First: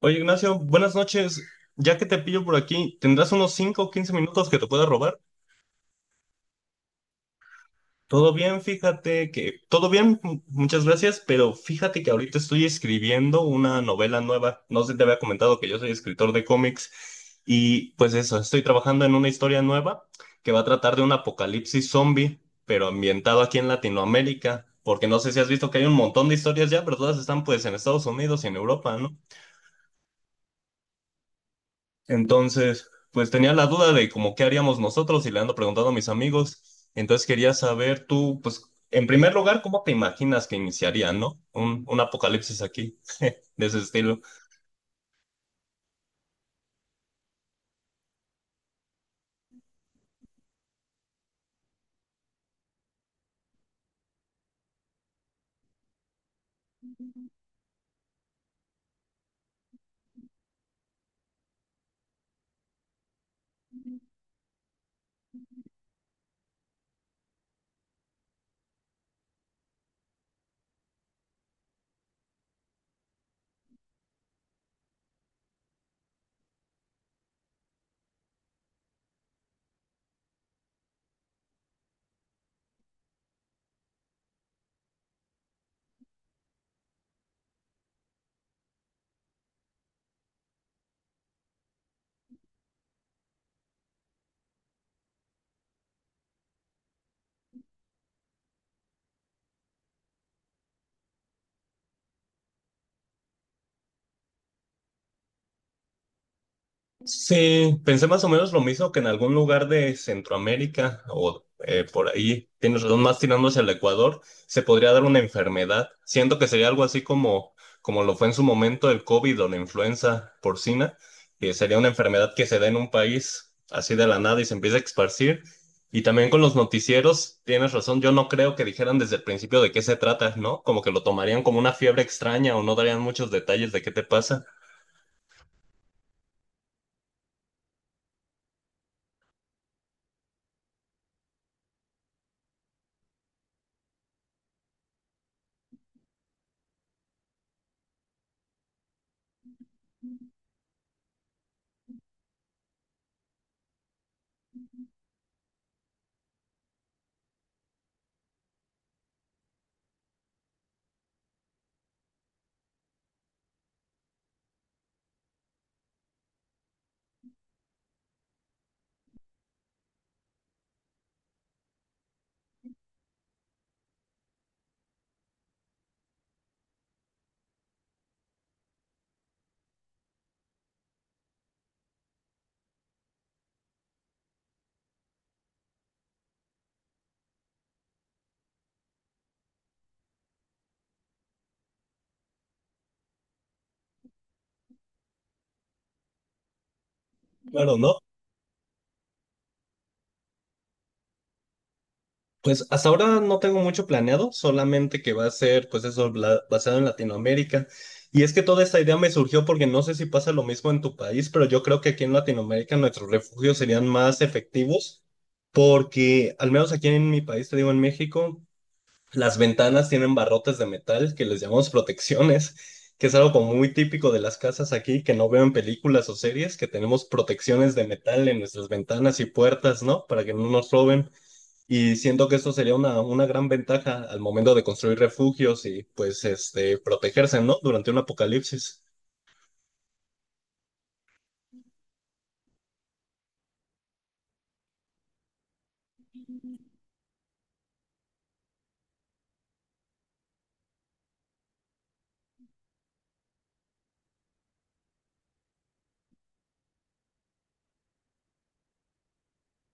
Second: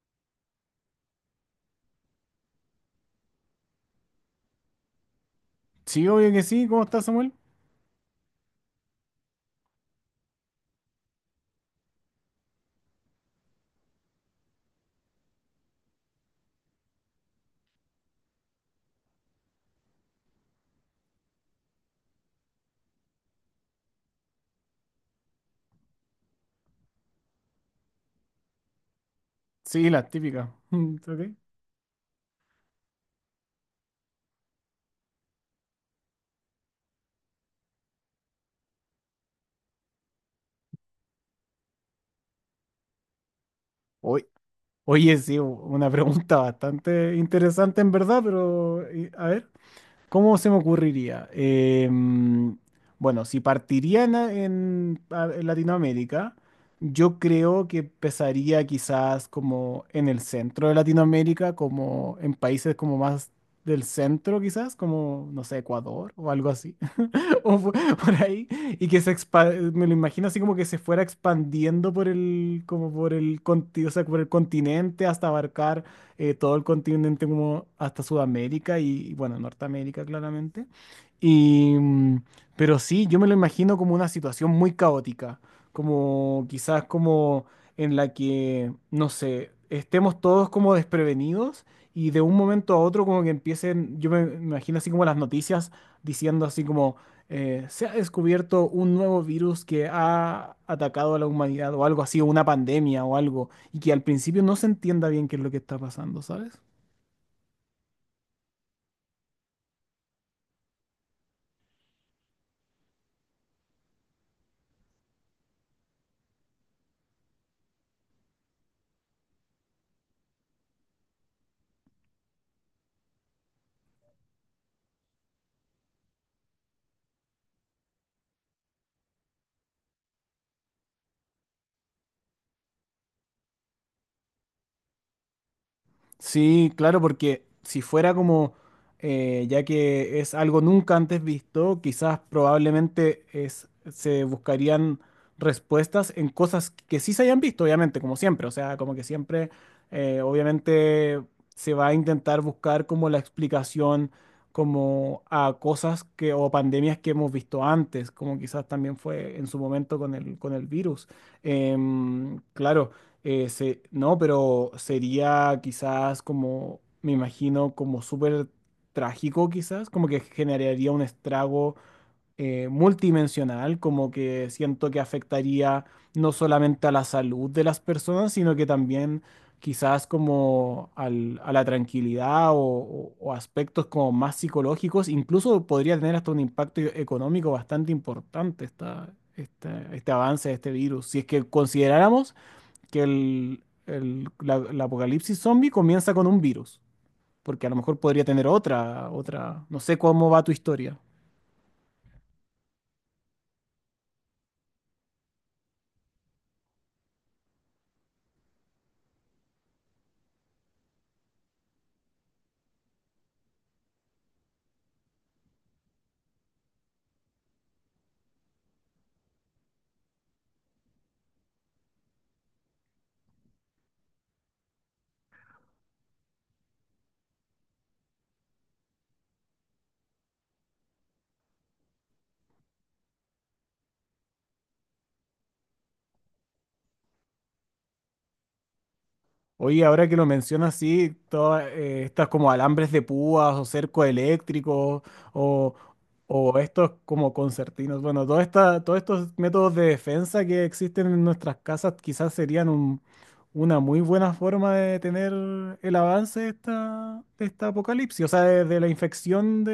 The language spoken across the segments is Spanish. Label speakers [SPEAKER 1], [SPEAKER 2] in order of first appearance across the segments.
[SPEAKER 1] Oye, Ignacio, buenas noches. Ya que te pillo por aquí, ¿tendrás unos 5 o 15 minutos que te pueda robar?
[SPEAKER 2] Sí, obvio que sí. ¿Cómo estás, Samuel?
[SPEAKER 1] Todo bien, fíjate que... Todo bien, muchas gracias, pero fíjate que ahorita estoy escribiendo una novela nueva. No sé si te había comentado que yo soy escritor de cómics y pues eso, estoy trabajando en una historia nueva que va a tratar de un apocalipsis zombie, pero ambientado aquí en Latinoamérica, porque no sé si has visto que hay un montón de historias ya, pero todas están pues en Estados Unidos y en Europa, ¿no?
[SPEAKER 2] Sí, las típicas. Mm, ok.
[SPEAKER 1] Entonces, pues tenía la duda de como qué haríamos nosotros y le ando preguntando a mis amigos. Entonces quería saber tú, pues, en primer lugar, ¿cómo te imaginas que iniciaría, no? Un apocalipsis aquí, de ese estilo.
[SPEAKER 2] Oy- Oye, sí, una pregunta bastante interesante en verdad, pero a ver, ¿cómo se me ocurriría? Bueno, si partiría en, en Latinoamérica, yo creo que empezaría quizás como en el centro de Latinoamérica, como en países como más del centro quizás, como, no sé, Ecuador o algo así. Por ahí, y que me lo imagino así como que se fuera expandiendo por el, como por el, o sea, por el continente hasta abarcar todo el continente como hasta Sudamérica y, bueno, Norteamérica claramente. Y, mm, pero sí, yo me lo imagino como una situación muy caótica, como quizás como en la que, no sé, estemos todos como desprevenidos y de un momento a otro como que empiecen, yo me imagino así como las noticias diciendo así como se ha descubierto un nuevo virus que ha atacado a la humanidad o algo así, o una pandemia o algo, y que al principio no se entienda bien qué es lo que está pasando, ¿sabes?
[SPEAKER 1] Sí, pensé más o menos lo mismo que en algún lugar de Centroamérica o por ahí, tienes razón, más tirando hacia el Ecuador, se podría dar una enfermedad. Siento que sería algo así como, como lo fue en su momento el COVID o la influenza porcina, que sería una enfermedad que se da en un país así de la nada y se empieza a esparcir. Y también con los noticieros, tienes razón, yo no creo que dijeran desde el principio de qué se trata, ¿no? Como que lo tomarían como una fiebre extraña o no darían muchos detalles de qué te pasa.
[SPEAKER 2] Sí, claro, porque si fuera como, ya que es algo nunca antes visto, quizás probablemente es, se buscarían respuestas en cosas que sí se hayan visto, obviamente, como siempre. O sea, como que siempre, obviamente, se va a intentar buscar como la explicación como a cosas que o pandemias que hemos visto antes, como quizás también fue en su momento con el virus. Claro. No, pero sería quizás como, me imagino, como súper trágico quizás, como que generaría un estrago multidimensional, como que siento que afectaría no solamente a la salud de las personas, sino que también quizás como a la tranquilidad o, o aspectos como más psicológicos, incluso podría tener hasta un impacto económico bastante importante esta, este avance de este virus, si es que consideráramos que el, la, la apocalipsis zombie comienza con un virus, porque a
[SPEAKER 1] Claro,
[SPEAKER 2] lo
[SPEAKER 1] ¿no?
[SPEAKER 2] mejor podría tener otra, otra, no sé cómo va tu historia.
[SPEAKER 1] Pues hasta ahora no tengo mucho planeado, solamente que va a ser, pues eso, basado en Latinoamérica. Y es que toda esta idea me surgió porque no sé si pasa lo mismo en tu país, pero yo creo que aquí en Latinoamérica nuestros refugios serían más efectivos porque, al menos aquí en mi país, te digo en México, las ventanas tienen barrotes de metal que les llamamos protecciones, que es algo como muy típico de las casas aquí, que no veo en películas o series, que tenemos protecciones de metal en nuestras ventanas y puertas, ¿no? Para que no nos roben. Y siento que esto sería una gran ventaja al momento de construir refugios y pues este, protegerse, ¿no? Durante un apocalipsis.
[SPEAKER 2] Oye, ahora que lo mencionas, sí, todas estas como alambres de púas o cerco eléctrico o, o estos como concertinos, bueno, todos estos métodos de defensa que existen en nuestras casas quizás serían una muy buena forma de tener el avance de esta apocalipsis, o sea, de la infección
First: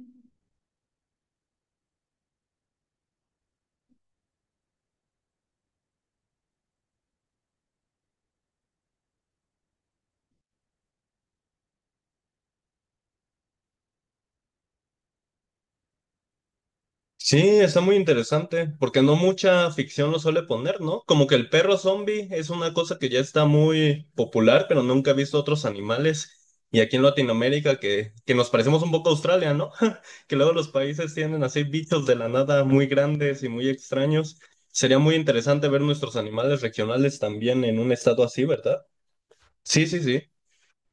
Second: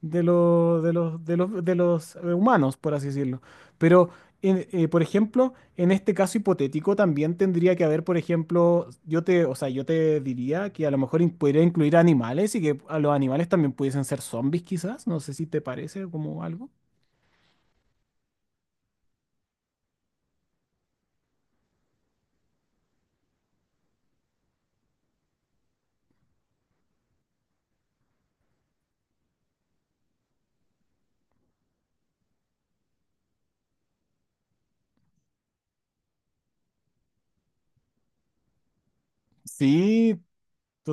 [SPEAKER 2] de los, de los, de los, de los humanos, por así decirlo. Pero, por ejemplo, en este caso hipotético también tendría que haber, por ejemplo, yo te, o sea, yo te diría que a lo mejor podría incluir animales y que a los animales también pudiesen ser zombies, quizás. No sé si te parece como algo.
[SPEAKER 1] Sí, está muy interesante, porque no mucha ficción lo suele poner, ¿no? Como que el perro zombie es una cosa que ya está muy popular, pero nunca he visto otros animales. Y aquí en Latinoamérica, que nos parecemos un poco a Australia, ¿no? Que luego los países tienen así bichos de la nada muy grandes y muy extraños. Sería muy interesante ver nuestros animales regionales también en un estado así, ¿verdad? Sí, sí,
[SPEAKER 2] Sí,
[SPEAKER 1] sí,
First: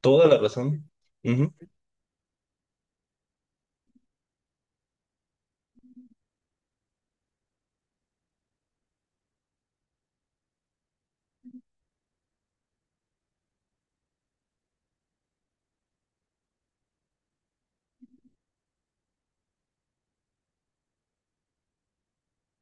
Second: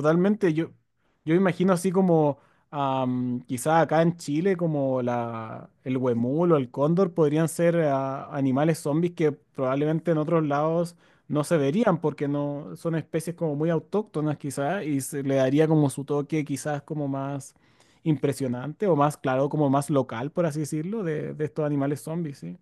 [SPEAKER 1] toda la
[SPEAKER 2] yo,
[SPEAKER 1] razón.
[SPEAKER 2] yo imagino así como quizá acá en Chile como la, el huemul o el cóndor podrían ser animales zombies que probablemente en otros lados no se verían porque no son especies como muy autóctonas quizá y se le daría como su toque quizás como más impresionante o más claro, como más local por así decirlo de estos animales zombies, ¿sí?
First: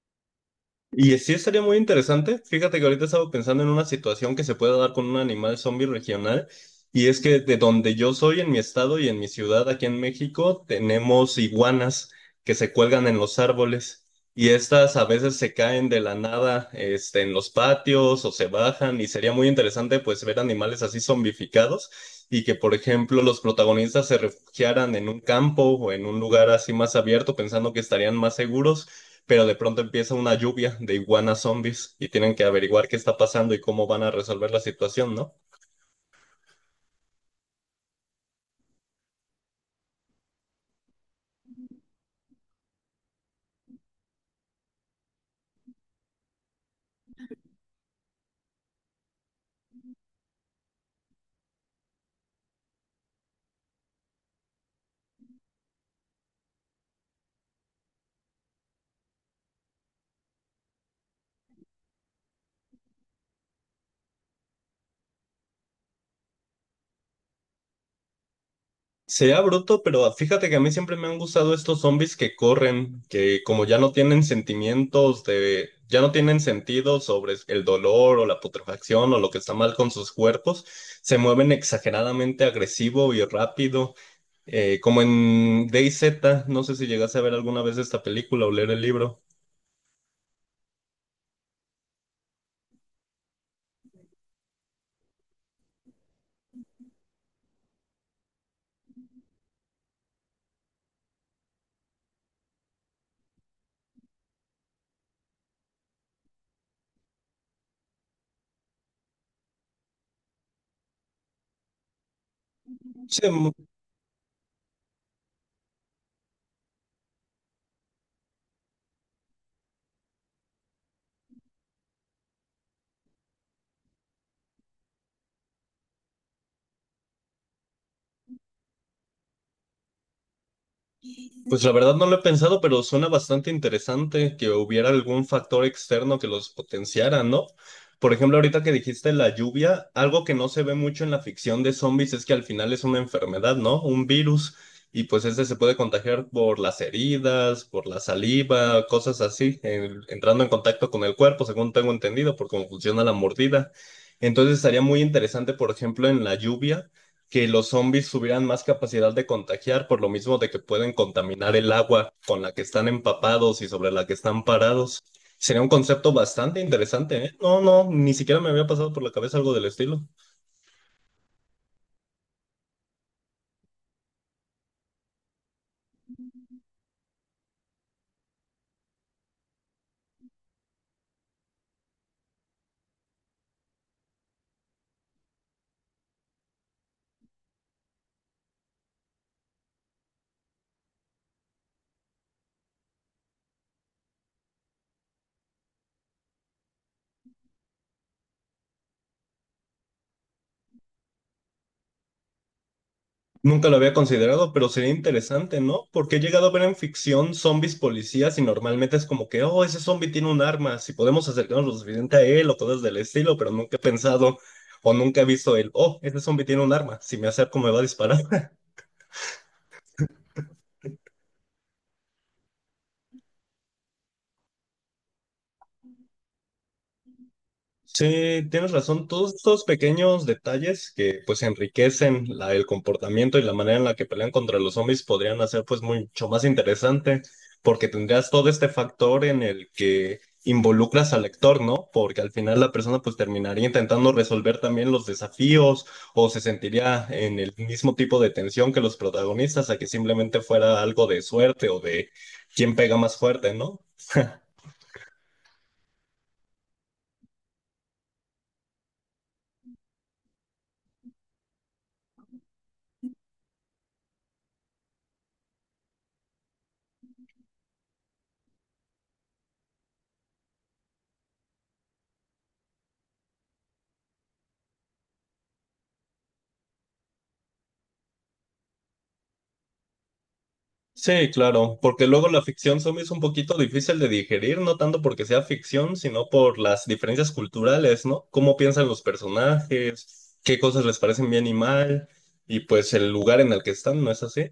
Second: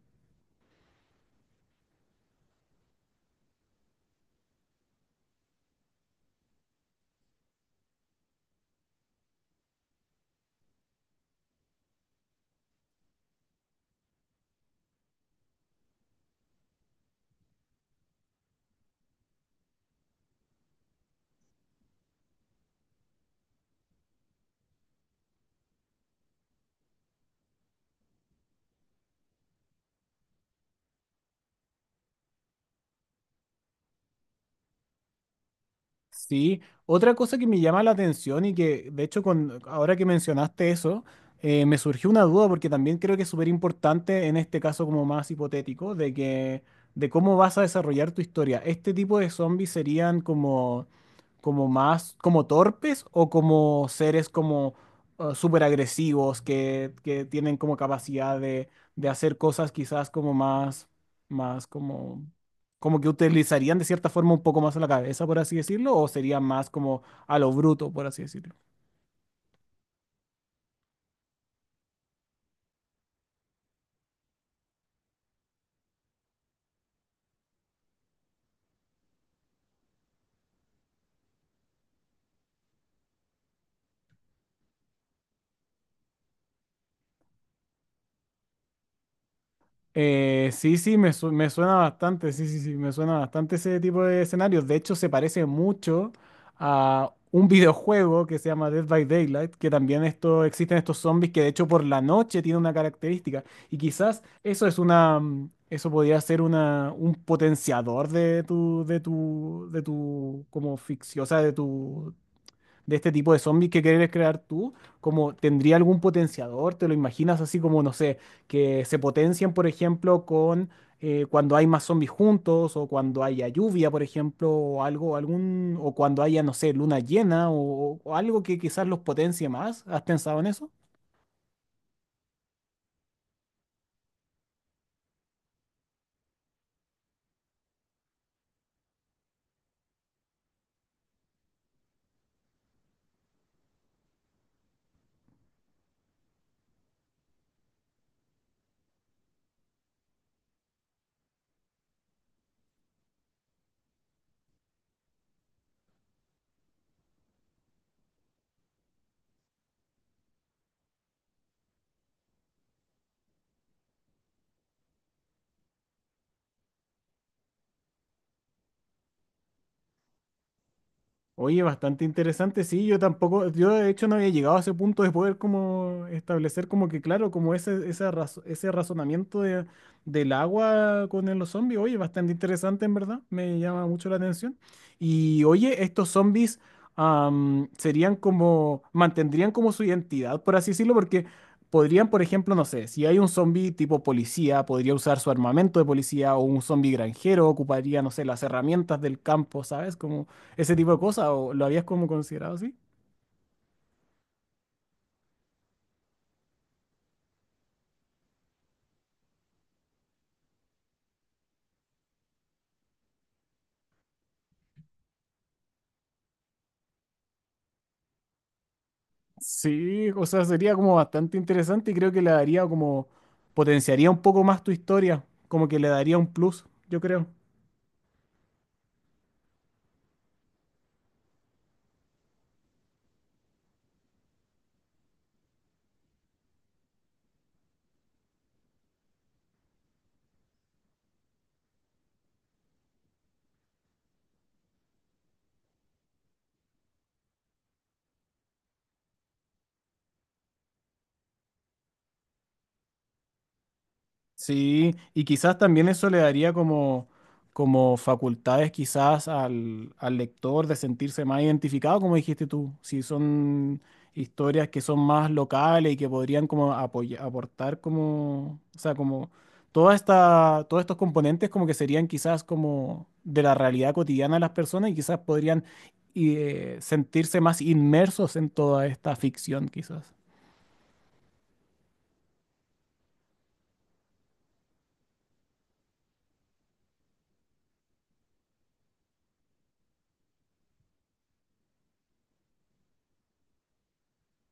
[SPEAKER 1] Y sí sería muy interesante. Fíjate que ahorita estaba pensando en una situación que se puede dar con un animal zombie regional. Y es que de donde yo soy, en mi estado y en mi ciudad, aquí en México, tenemos iguanas que se cuelgan en los árboles. Y estas a veces se caen de la nada, este, en los patios o se bajan. Y sería muy interesante, pues, ver animales así zombificados y que, por ejemplo, los protagonistas se refugiaran en un campo o en un lugar así más abierto, pensando que estarían más seguros pero de pronto empieza una lluvia de iguanas zombies y tienen que averiguar qué está pasando y cómo van a resolver la situación, ¿no?
[SPEAKER 2] Sí, otra cosa que me llama la atención y que de hecho con, ahora que mencionaste eso, me surgió una duda porque también creo que es súper importante en este caso como más hipotético de que de cómo vas a desarrollar tu historia. ¿Este tipo de zombies serían como, como más como torpes o como seres como súper agresivos que tienen como capacidad de hacer cosas quizás como más, más como como que utilizarían de cierta forma un poco más la cabeza, por así decirlo, o sería más como a lo bruto, por así decirlo?
[SPEAKER 1] Sea bruto, pero fíjate que a mí siempre me han gustado estos zombies que corren, que como ya no tienen sentimientos de, ya no tienen sentido sobre el dolor o la putrefacción o lo que está mal con sus cuerpos, se mueven exageradamente agresivo y rápido, como en DayZ, no sé si llegaste a ver alguna vez esta película o leer el libro.
[SPEAKER 2] Sí, sí, me, me suena bastante, sí, sí, sí, me suena bastante ese tipo de escenarios. De hecho, se parece mucho a un videojuego que se llama Dead by Daylight, que también esto, existen estos zombies que de hecho por la noche tienen una característica. Y quizás eso es una, eso podría ser una, un potenciador de tu, de tu, de tu, como ficción, o sea, de tu de este
[SPEAKER 1] Se,
[SPEAKER 2] tipo de zombies que quieres crear tú, como tendría algún potenciador, te lo imaginas así como, no sé, que se potencian, por ejemplo, con cuando hay más zombies juntos, o cuando haya lluvia, por ejemplo, o algo, algún, o cuando haya, no sé, luna llena, o algo que quizás los potencie más. ¿Has pensado en eso?
[SPEAKER 1] Pues la verdad no lo he pensado, pero suena bastante interesante que hubiera algún factor externo que los potenciara, ¿no? Por ejemplo, ahorita que dijiste la lluvia, algo que no se ve mucho en la ficción de zombies es que al final es una enfermedad, ¿no? Un virus, y pues ese se puede contagiar por las heridas, por la saliva, cosas así, entrando en contacto con el cuerpo, según tengo entendido, por cómo funciona la mordida. Entonces estaría muy interesante, por ejemplo, en la lluvia que los zombies tuvieran más capacidad de contagiar, por lo mismo de que pueden contaminar el agua con la que están empapados y sobre la que están parados. Sería un concepto bastante interesante, ¿eh? No, no, ni siquiera me había pasado por la cabeza algo del estilo.
[SPEAKER 2] Oye, bastante interesante, sí, yo tampoco, yo de hecho no había llegado a ese punto de poder como establecer como que, claro, como ese, ese razonamiento del agua con los zombies, oye, bastante interesante en verdad, me llama mucho la atención. Y oye, estos zombies serían como, mantendrían como su identidad, por así decirlo, porque podrían, por ejemplo, no sé, si hay un zombie tipo policía, podría usar su armamento de policía o un zombie granjero, ocuparía, no sé, las herramientas del campo, ¿sabes? ¿Como ese tipo de cosas, o lo habías como considerado así?
[SPEAKER 1] Nunca lo había considerado, pero sería interesante, ¿no? Porque he llegado a ver en ficción zombies policías y normalmente es como que, oh, ese zombie tiene un arma, si podemos acercarnos lo suficiente a él o cosas del estilo, pero nunca he pensado o nunca he visto el, oh, ese zombie tiene un arma, si me acerco me va a disparar.
[SPEAKER 2] Sí, o sea, sería como bastante interesante y creo que le daría como, potenciaría un poco más tu historia, como que le daría un plus, yo creo.
[SPEAKER 1] Sí, tienes razón. Todos estos pequeños detalles que pues enriquecen el comportamiento y la manera en la que pelean contra los zombies podrían hacer pues mucho más interesante porque tendrías todo este factor en el que involucras al lector, ¿no? Porque al final la persona pues terminaría intentando resolver también los desafíos o se sentiría en el mismo tipo de tensión que los protagonistas a que simplemente fuera algo de suerte o de quién pega más fuerte, ¿no?
[SPEAKER 2] Sí, y quizás también eso le daría como, como facultades quizás al, al lector de sentirse más identificado, como dijiste tú, si son historias que son más locales y que podrían como aportar como, o sea, como toda esta, todos estos componentes como que serían quizás como de la realidad cotidiana de las personas y quizás podrían sentirse más inmersos en toda esta ficción quizás.
[SPEAKER 1] Sí, claro, porque luego la ficción zombie es un poquito difícil de digerir, no tanto porque sea ficción, sino por las diferencias culturales, ¿no? Cómo piensan los personajes, qué cosas les parecen bien y mal, y pues el lugar en el que están, ¿no es así?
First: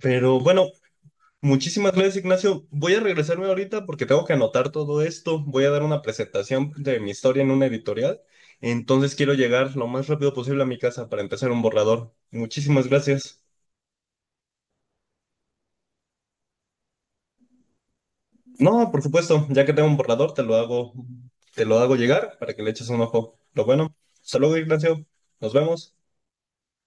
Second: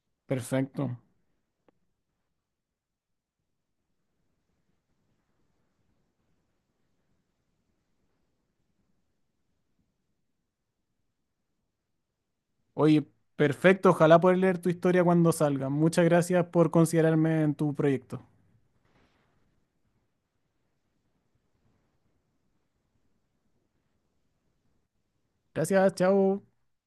[SPEAKER 1] Pero bueno,
[SPEAKER 2] Perfecto.
[SPEAKER 1] muchísimas gracias, Ignacio. Voy a regresarme ahorita porque tengo que anotar todo esto. Voy a dar una presentación de mi historia en una editorial, entonces quiero llegar lo más rápido posible a mi casa para empezar un borrador. Muchísimas
[SPEAKER 2] Oye,
[SPEAKER 1] gracias.
[SPEAKER 2] perfecto. Ojalá poder leer tu historia cuando salga. Muchas gracias por considerarme en tu proyecto.
[SPEAKER 1] No, por supuesto, ya que tengo un borrador, te lo hago llegar para que le eches un ojo. Lo bueno. Hasta luego, Ignacio. Nos
[SPEAKER 2] Gracias,
[SPEAKER 1] vemos.
[SPEAKER 2] chao.